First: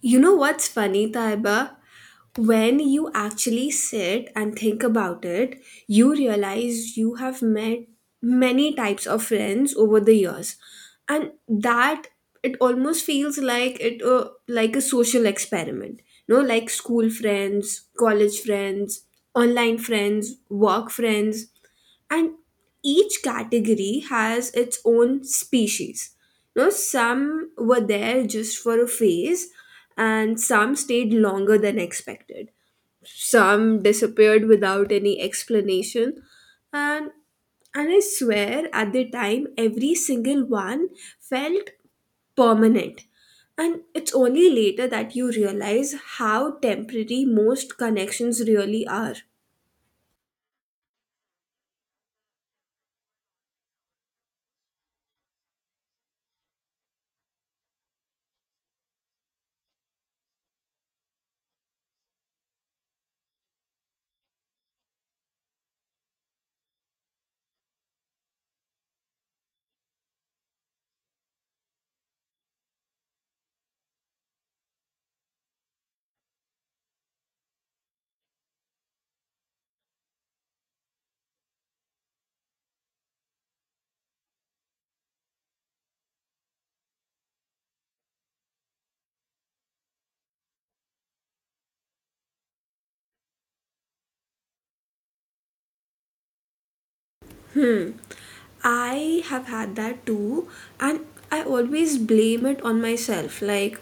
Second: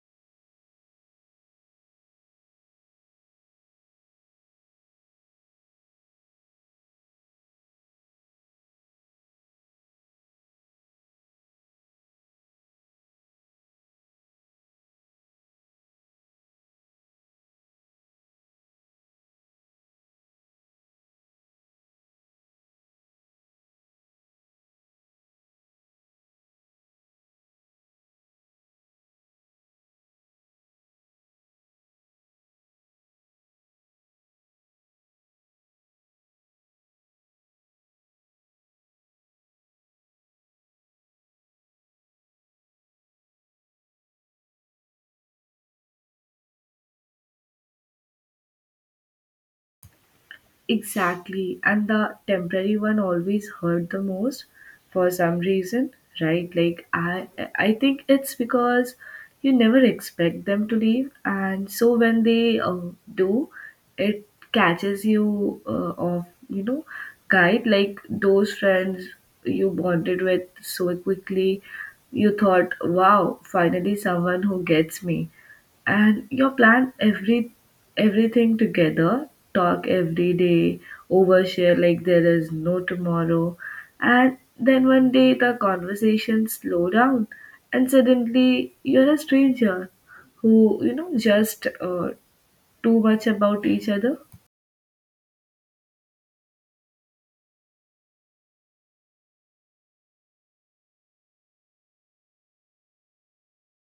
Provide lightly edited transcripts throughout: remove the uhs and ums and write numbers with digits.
You know what's funny, Taiba? When you actually sit and think about it, you realize you have met many types of friends over the years, and that it almost feels like it like a social experiment. You know, like school friends, college friends, online friends, work friends, and each category has its own species. You know, some were there just for a phase, and some stayed longer than expected. Some disappeared without any explanation, and and I swear at the time every single one felt permanent, and it's only later that you realize how temporary most connections really are. Exactly. And the temporary one always hurt the most for some reason, right? Like I think it's because you never expect them to leave, and so when they do, it catches you off, guide like those friends you bonded with so quickly. You thought, "Wow, finally someone who gets me." And you plan everything together, talk every day, overshare like there is no tomorrow. And then one day the conversation slow down and suddenly you're a stranger who just too much about each other. Hmm. I have had that too, and I always blame it on myself. Like,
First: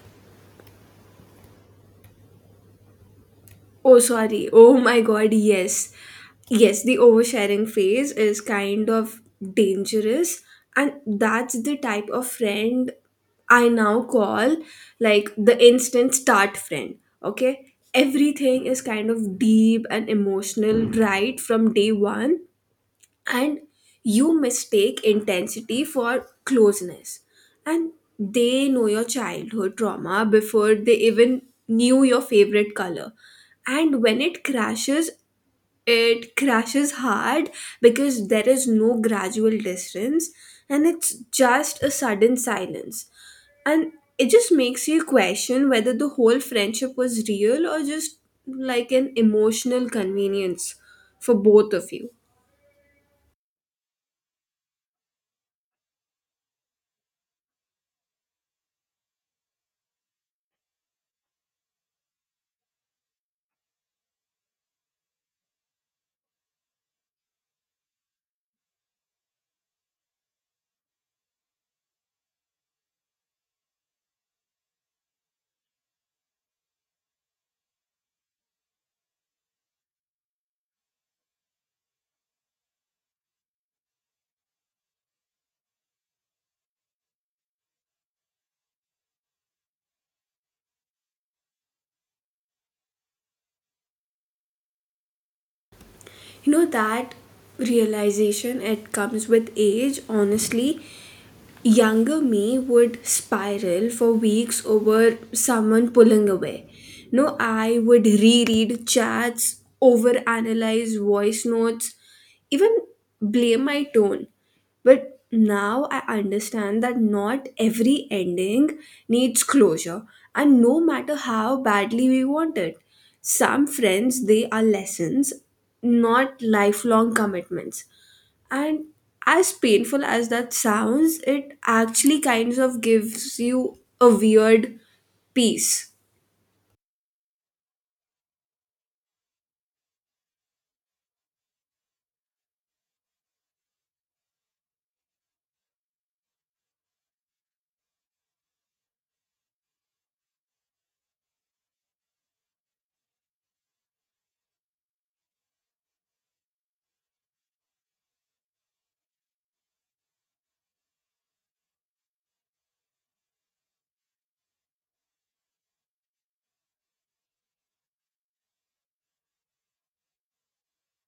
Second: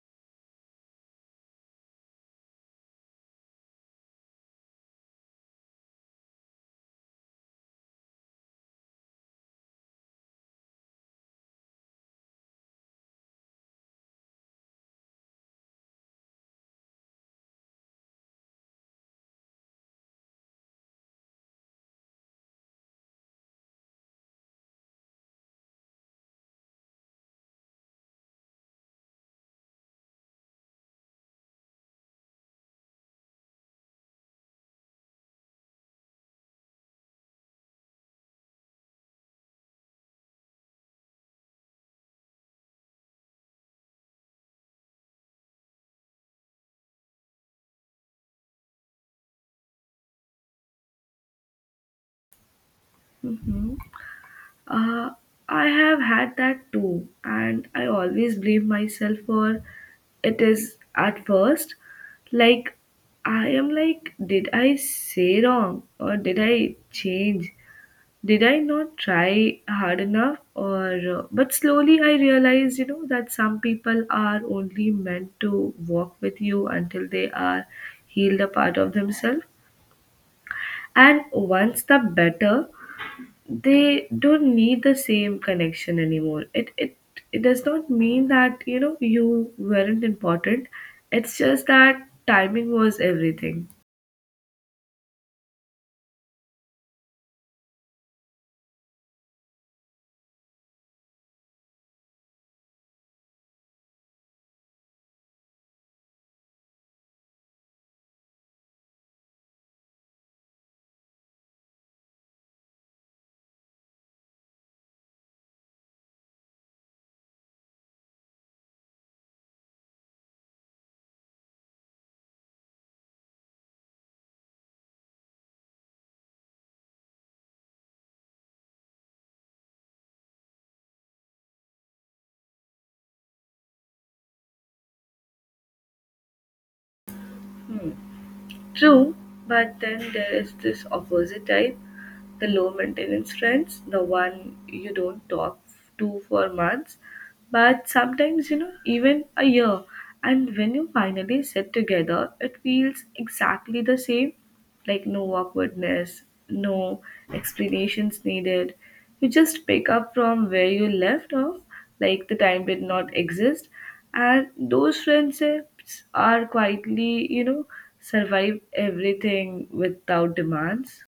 oh, sorry, oh my god, yes. Yes, the oversharing phase is kind of dangerous, and that's the type of friend I now call like the instant start friend. Okay, everything is kind of deep and emotional right from day one, and you mistake intensity for closeness, and they know your childhood trauma before they even knew your favorite color. And when it crashes, it crashes hard, because there is no gradual distance, and it's just a sudden silence. And it just makes you question whether the whole friendship was real or just like an emotional convenience for both of you. Hmm. Uh, I have had that too, and I always blame myself for it is at first. Like, I am like, did I say wrong or did I change? Did I not try hard enough? Or, but slowly I realized, that some people are only meant to walk with you until they are healed a part of themselves. And once the better, they don't need the same connection anymore. It does not mean that you weren't important. It's just that timing was everything. You know, that realization, it comes with age, honestly. Younger me would spiral for weeks over someone pulling away. No, I would reread chats, overanalyze voice notes, even blame my tone. But now I understand that not every ending needs closure, and no matter how badly we want it, some friends they are lessons, not lifelong commitments. And as painful as that sounds, it actually kinds of gives you a weird peace. True. But then there is this opposite type, the low maintenance friends, the one you don't talk to for months but sometimes even a year. And when you finally sit together, it feels exactly the same, like no awkwardness, no explanations needed. You just pick up from where you left off, like the time did not exist. And those friendships are quietly, survive everything without demands.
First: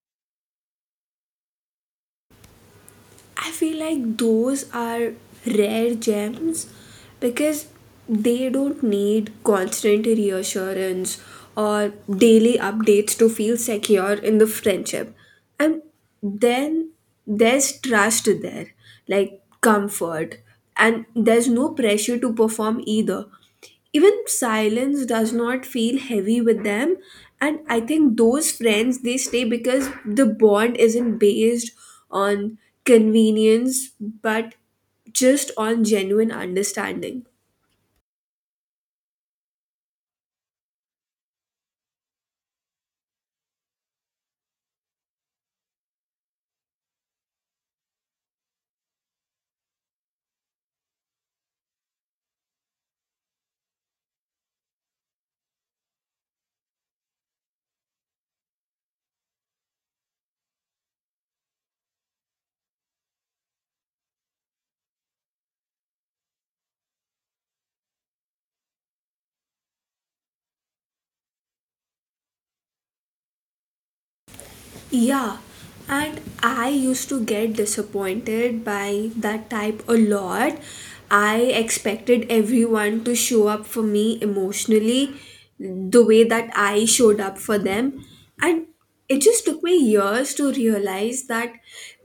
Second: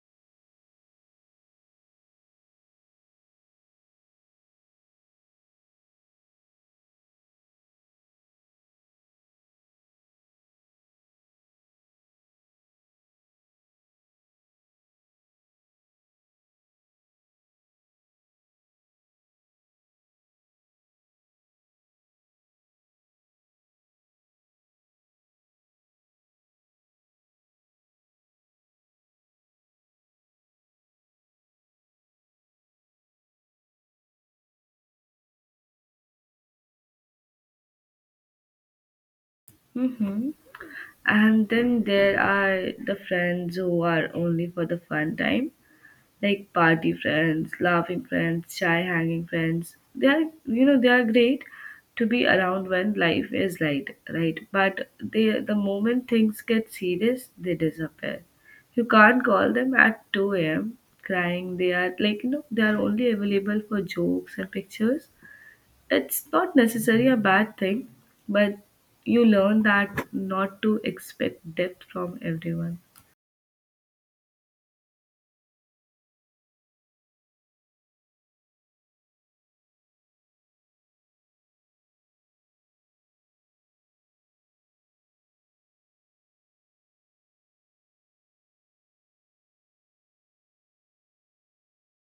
I feel like those are rare gems, because they don't need constant reassurance or daily updates to feel secure in the friendship. And then there's trust there, like comfort, and there's no pressure to perform either. Even silence does not feel heavy with them, and I think those friends they stay because the bond isn't based on convenience, but just on genuine understanding. Hmm. And then there are the friends who are only for the fun time, like party friends, laughing friends, shy hanging friends. They are, they are great to be around when life is light, right? But they, the moment things get serious, they disappear. You can't call them at 2 a.m. crying. They are like, they are only available for jokes and pictures. It's not necessarily a bad thing, but you learn that not to expect depth from everyone. Yeah, and I used to get disappointed by that type a lot. I expected everyone to show up for me emotionally the way that I showed up for them. And it just took me years to realize that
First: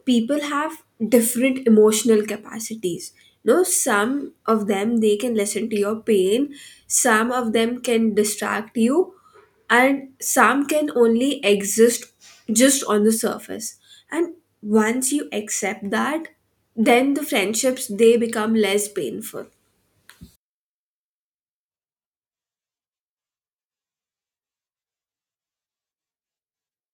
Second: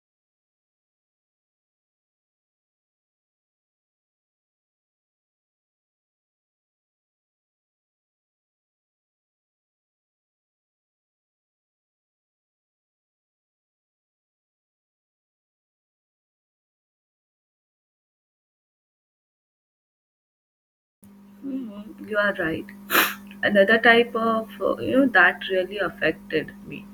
people have different emotional capacities. No, some of them they can listen to your pain, some of them can distract you, and some can only exist just on the surface. And once you accept that, then the friendships they become less painful. Mhm. You are right. Another type of, that really affected me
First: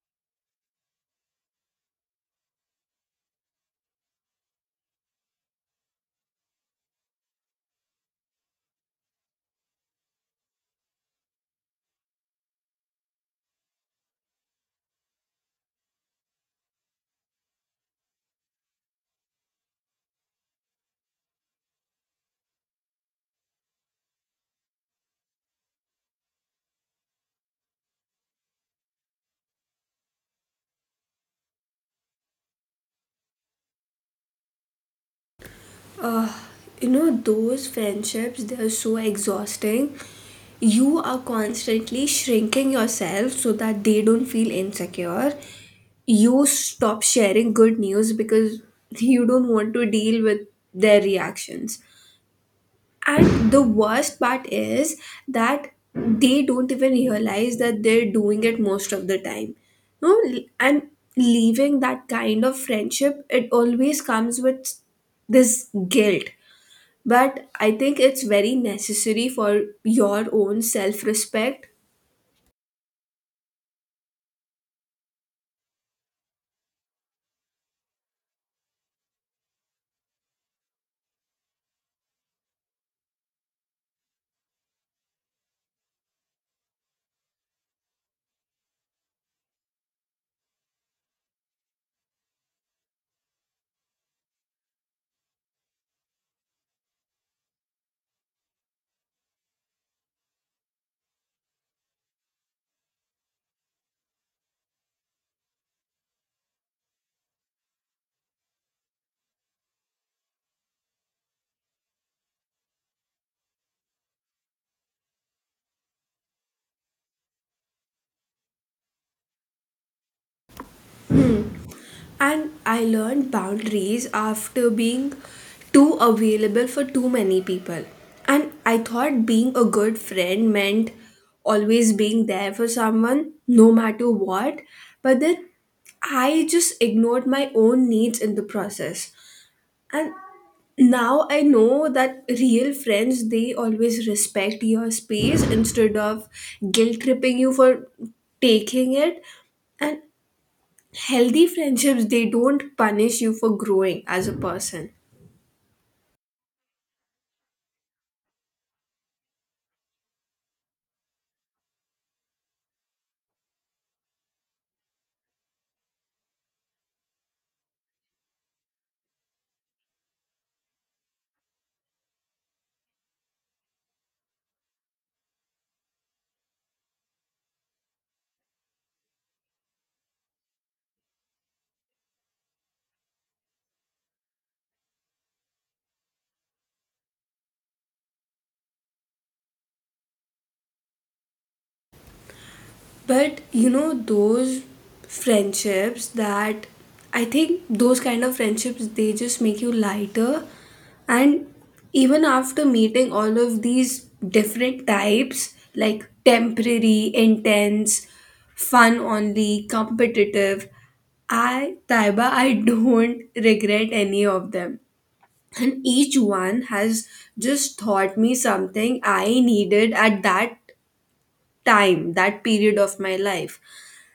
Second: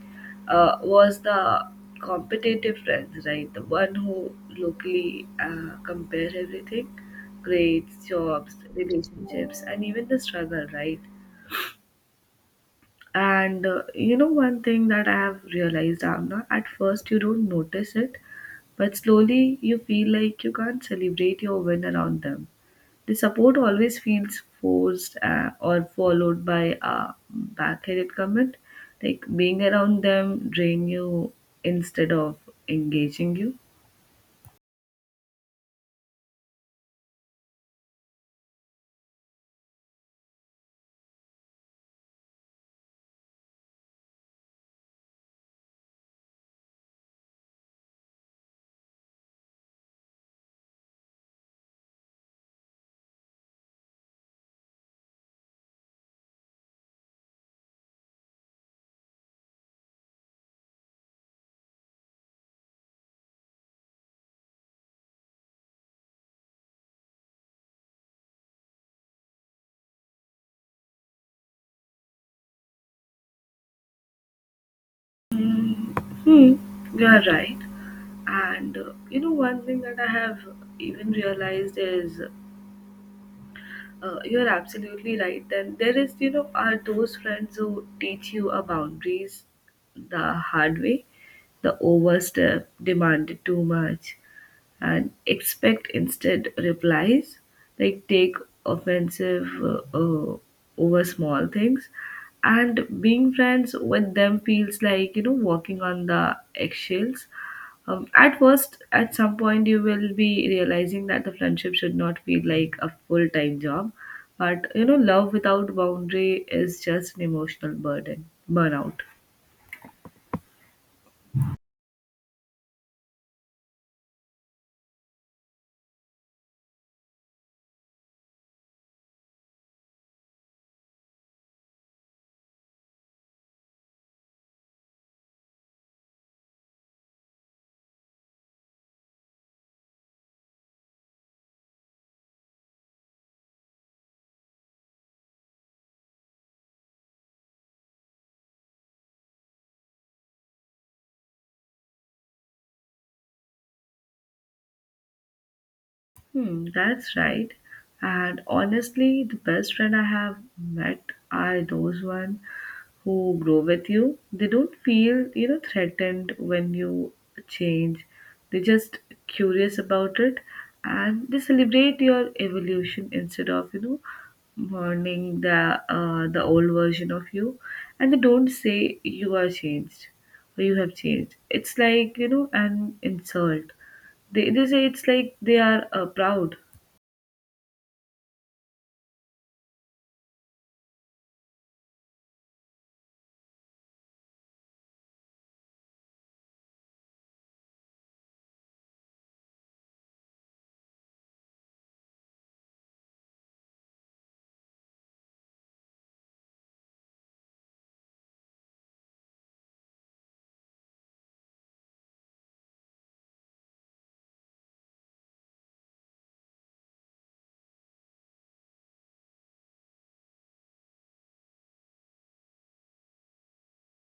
was the competitive friends, right? The one who locally compare everything: grades, jobs, relationships, and even the struggle, right? And one thing that I have realized, Amna, at first you don't notice it, but slowly you feel like you can't celebrate your win around them. The support always feels forced or followed by a backhanded comment, like being around them drain you instead of engaging you. uh, you know, those friendships they are so exhausting. You are constantly shrinking yourself so that they don't feel insecure. You stop sharing good news because you don't want to deal with their reactions. And the worst part is that they don't even realize that they're doing it most of the time. No, and leaving that kind of friendship, it always comes with this guilt. But I think it's very necessary for your own self respect. Hmm, you are right. And one thing that I have even realized is you're absolutely right. Then there is, are those friends who teach you a boundaries the hard way, the overstep, demanded too much, and expect instead replies, like take offensive over small things. And being friends with them feels like walking on the eggshells. At first, at some point you will be realizing that the friendship should not feel like a full-time job, but love without boundary is just an emotional burden burnout. And I learned boundaries after being too available for too many people. And I thought being a good friend meant always being there for someone, no matter what. But then I just ignored my own needs in the process. And now I know that real friends, they always respect your space instead of guilt tripping you for taking it. And healthy friendships they don't punish you for growing as a person. Hmm, that's right. And honestly, the best friend I have met are those one who grow with you. They don't feel, threatened when you change. They're just curious about it, and they celebrate your evolution instead of, mourning the old version of you. And they don't say you are changed or you have changed. It's like, an insult. They say it's like they are proud. But you know those friendships that, I think those kind of friendships they just make you lighter. And even after meeting all of these different types, like temporary, intense, fun only, competitive, I, Taiba, I don't regret any of them. And each one has just taught me something I needed at that time, that period of my life.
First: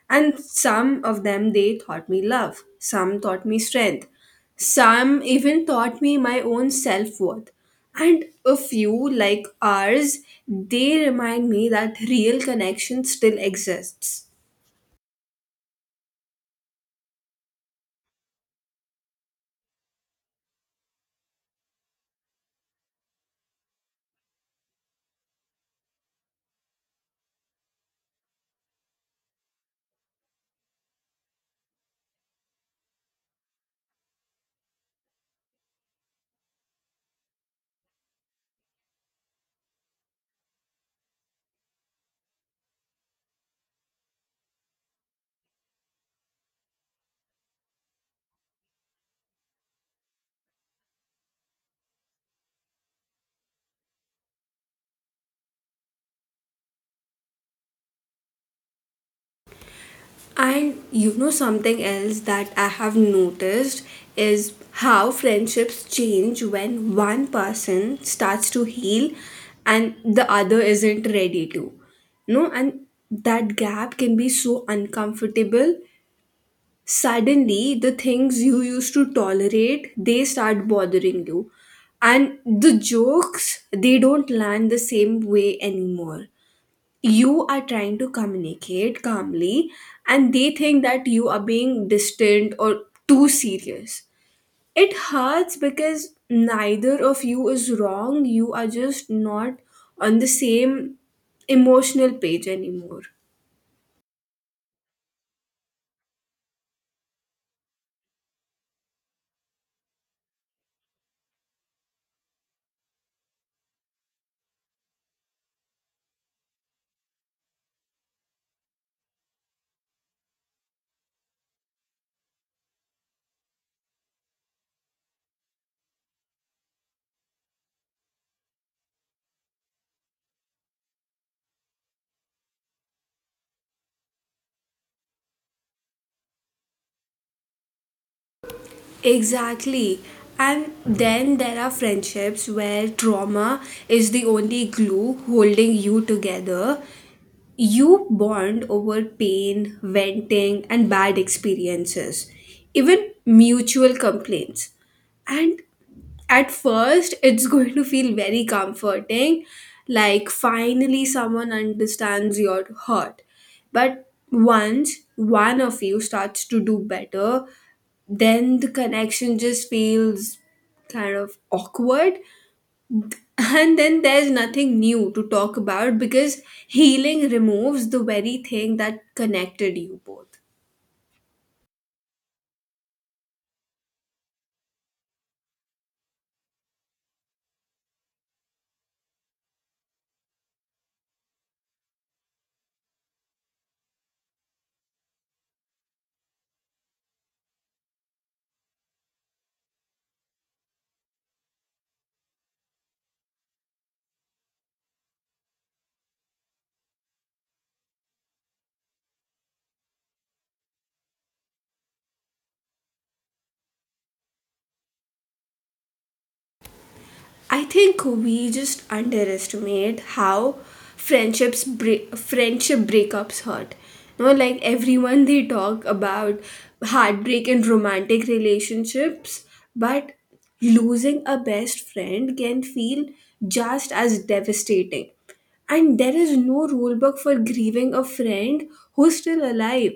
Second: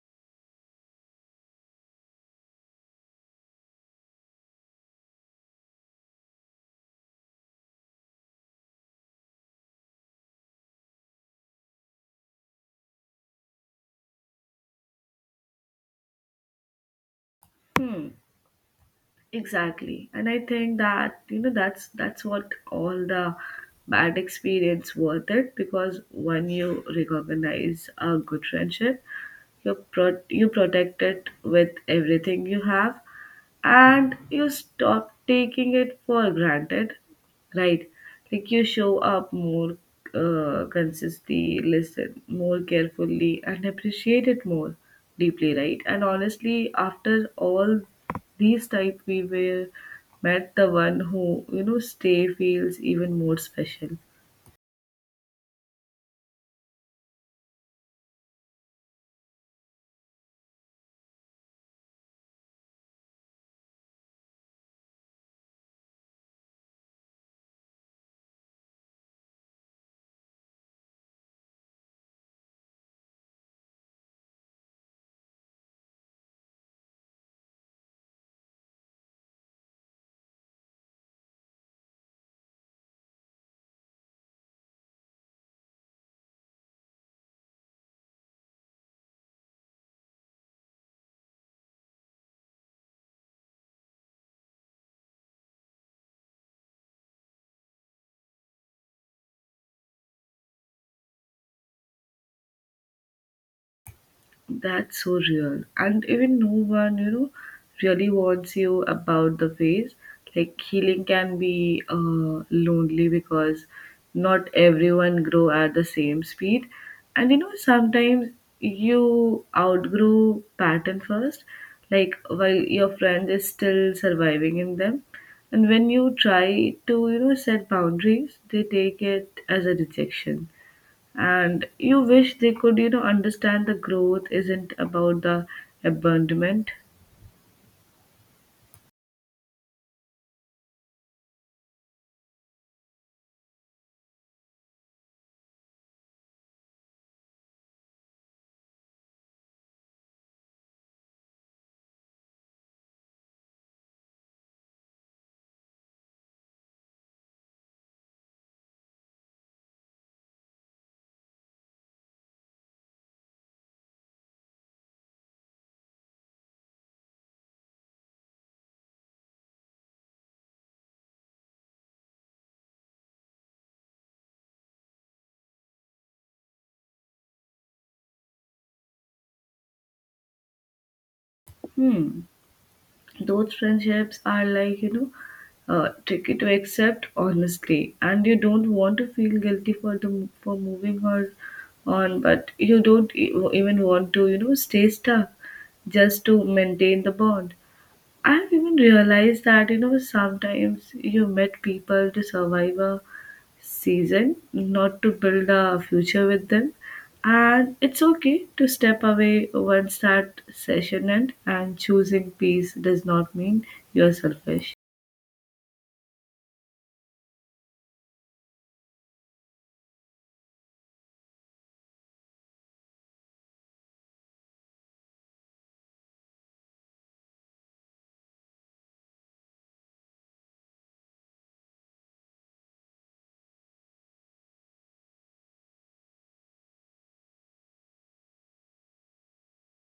And some of them they taught me love, some taught me strength, some even taught me my own self-worth. And a few, like ours, they remind me that real connection still exists. Hmm, exactly. And I think that, that's what all the bad experience worth it, because when you recognize a good friendship, you you protect it with everything you have and you stop taking it for granted, right? Like you show up more consistently, listen more carefully, and appreciate it more deeply, right? And honestly, after all these type we were met, the one who stay feels even more special. And you know something else that I have noticed is how friendships change when one person starts to heal and the other isn't ready to. No, and that gap can be so uncomfortable. Suddenly, the things you used to tolerate, they start bothering you. And the jokes, they don't land the same way anymore. You are trying to communicate calmly and they think that you are being distant or too serious. It hurts because neither of you is wrong, you are just not on the same emotional page anymore. That's so real. And even no one, really wants you about the phase. Like healing can be lonely because not everyone grow at the same speed. And you know, sometimes you outgrow pattern first, like while your friend is still surviving in them. And when you try to, set boundaries, they take it as a rejection, and you wish they could understand the growth isn't about the abandonment. Exactly. And then there are friendships where trauma is the only glue holding you together. You bond over pain, venting, and bad experiences, even mutual complaints. And at first, it's going to feel very comforting, like finally someone understands your hurt. But once one of you starts to do better, then the connection just feels kind of awkward. And then there's nothing new to talk about because healing removes the very thing that connected you both. Hmm. Those friendships are like tricky to accept, honestly. And you don't want to feel guilty for the for moving her on, but you don't even want to stay stuck just to maintain the bond. I've even realized that sometimes you met people to survive a season, not to build a future with them. And it's okay to step away once that session ends, and choosing peace does not mean you're selfish. I think we just underestimate how friendship breakups hurt. You know, like everyone they talk about heartbreak in romantic relationships, but losing a best friend can feel just as devastating. And there is no rule book for grieving a friend who's still alive.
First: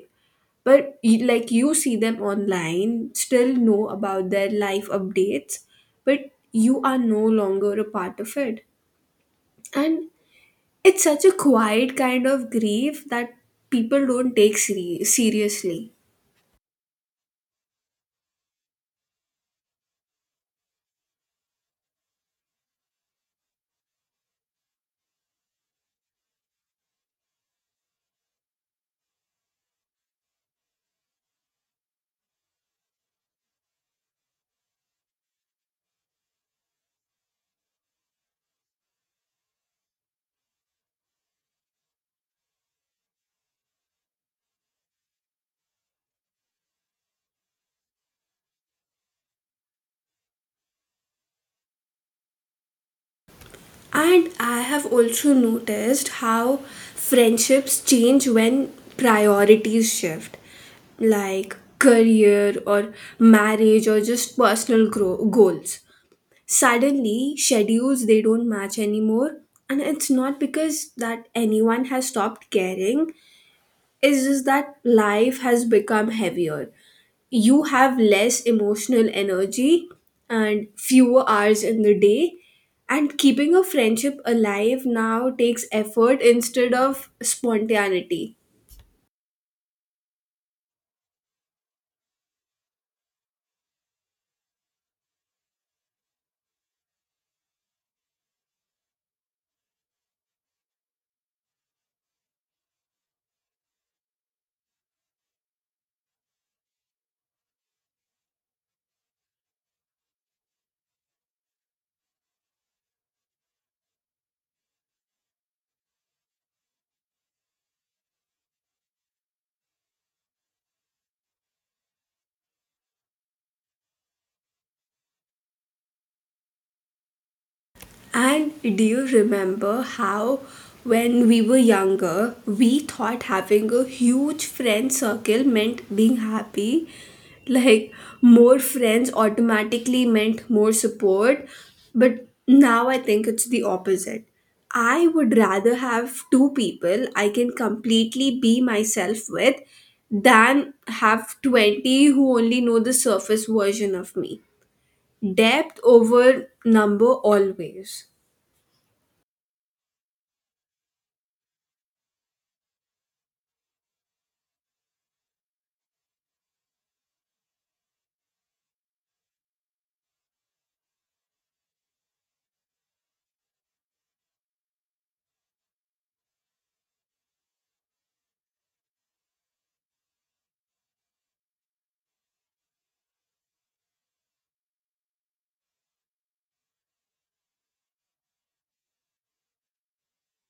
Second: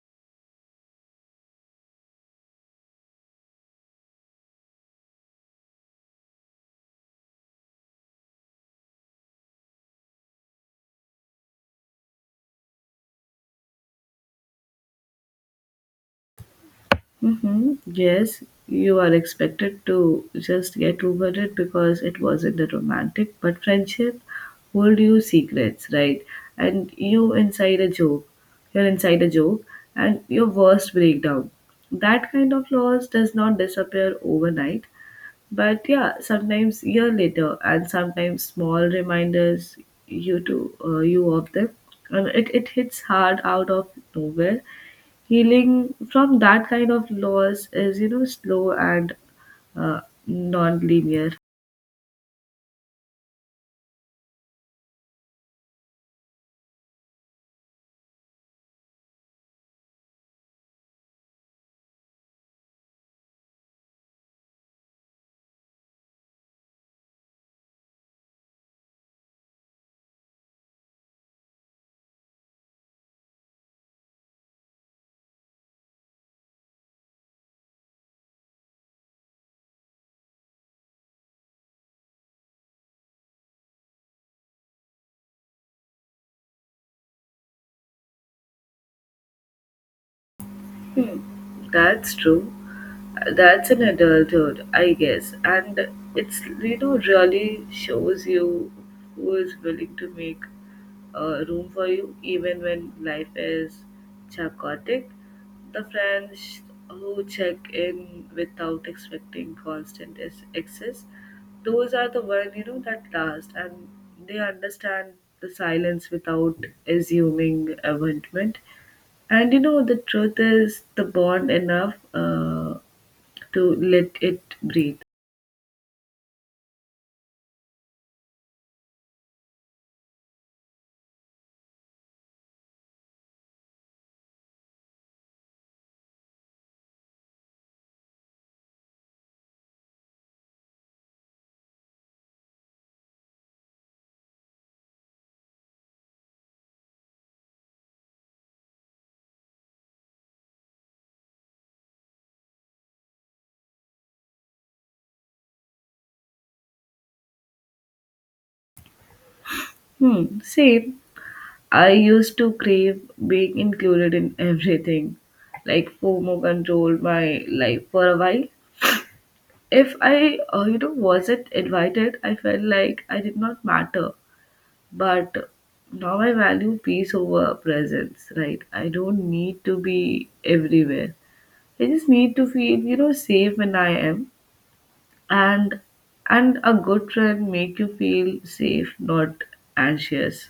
But like you see them online, still know about their life updates, but you are no longer a part of it. And it's such a quiet kind of grief that people don't take seriously. Mm-hmm. Yes, you are expected to just get over it because it wasn't a romantic, but friendship hold you secrets, right? And you're inside a joke, and your worst breakdown. That kind of loss does not disappear overnight. But yeah, sometimes year later, and sometimes small reminders you to you of them, and it hits hard out of nowhere. Healing from that kind of loss is slow and uh, non-linear. And I have also noticed how friendships change when priorities shift, like career or marriage or just personal goals. Suddenly schedules they don't match anymore, and it's not because that anyone has stopped caring. It's just that life has become heavier. You have less emotional energy and fewer hours in the day, and keeping a friendship alive now takes effort instead of spontaneity. That's true. That's an adulthood, I guess. And it's, really shows you who is willing to make room for you, even when life is chaotic. The friends who check in without expecting constant access, those are the one that last, and they understand the silence without assuming abandonment. And you know, the truth is the bond enough to let it breathe. And do you remember how, when we were younger, we thought having a huge friend circle meant being happy? Like, more friends automatically meant more support. But now I think it's the opposite. I would rather have two people I can completely be myself with than have 20 who only know the surface version of me. Depth over number always. Hmm, same. I used to crave being included in everything, like FOMO controlled my life for a while. If I, wasn't invited, I felt like I did not matter. But now I value peace over presence, right? I don't need to be everywhere. I just need to feel, safe when I am. and and a good friend make you feel safe, not anxious.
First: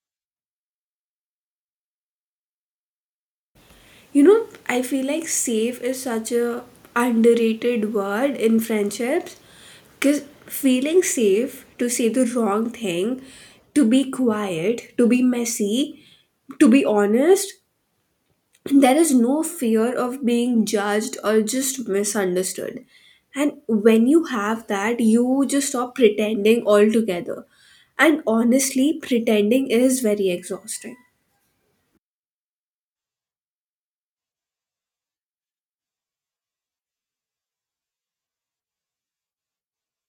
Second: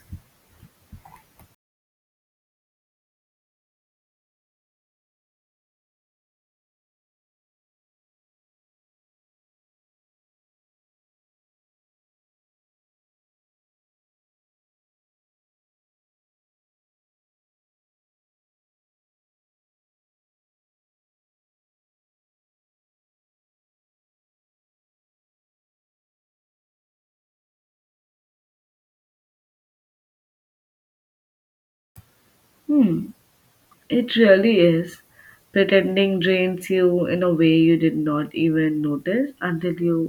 You know, I feel like safe is such a underrated word in friendships, because feeling safe to say the wrong thing, to be quiet, to be messy, to be honest, there is no fear of being judged or just misunderstood. And when you have that, you just stop pretending altogether. And honestly, pretending is very exhausting. It really is. Pretending drains you in a way you did not even notice until you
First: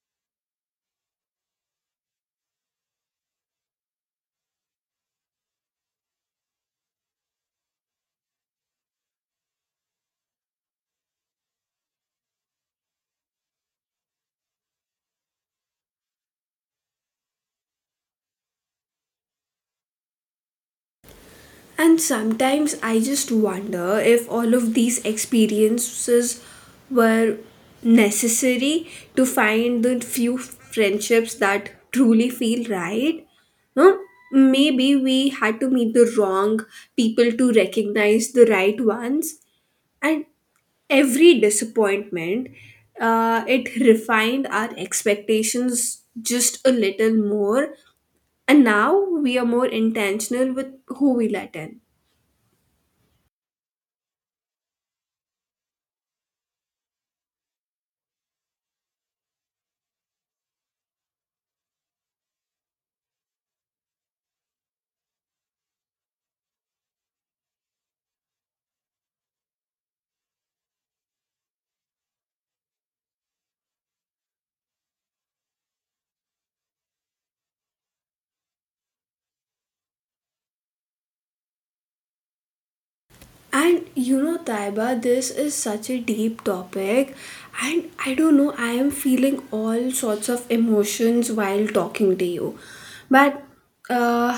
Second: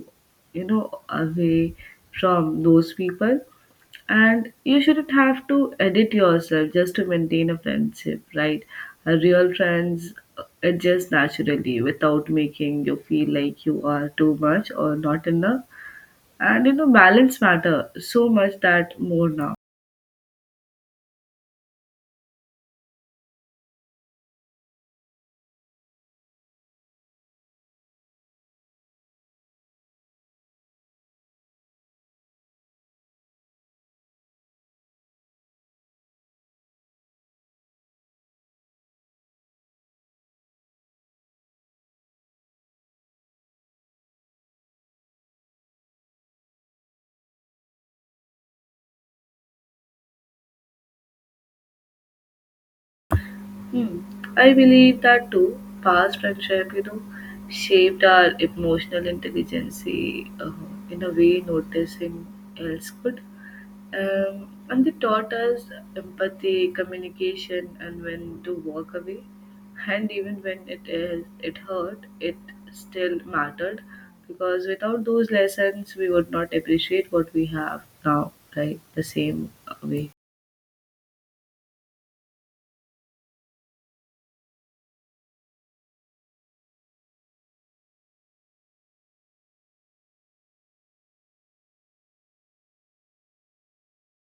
you know away from those people. And you shouldn't have to edit yourself just to maintain a friendship, right? A real friends adjust naturally without making you feel like you are too much or not enough. And you know, balance matter so much that more now. And sometimes I just wonder if all of these experiences were necessary to find the few friendships that truly feel right. No, maybe we had to meet the wrong people to recognize the right ones, and every disappointment, it refined our expectations just a little more. And now we are more intentional with who we let in. Hmm. I believe that too. Past friendship, shaped our emotional intelligence in a way noticing else could. And they taught us empathy, communication, and when to walk away. And even when it is, it hurt, it still mattered because without those lessons, we would not appreciate what we have now, right? The same way. And you know, Taiba, this is such a deep topic, and I don't know, I am feeling all sorts of emotions while talking to you. But, uh,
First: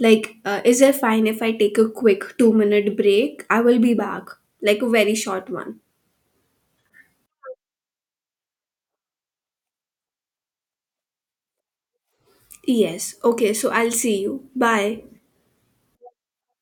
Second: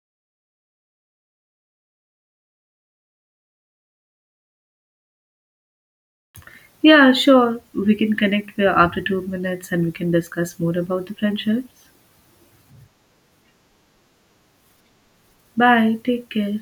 is it fine if I take a quick 2 minute break? I will be back, like a very short one. Yeah, sure. We can connect after 2 minutes and we can discuss more about the friendships. Yes, okay, so I'll see you. Bye. Bye. Take care.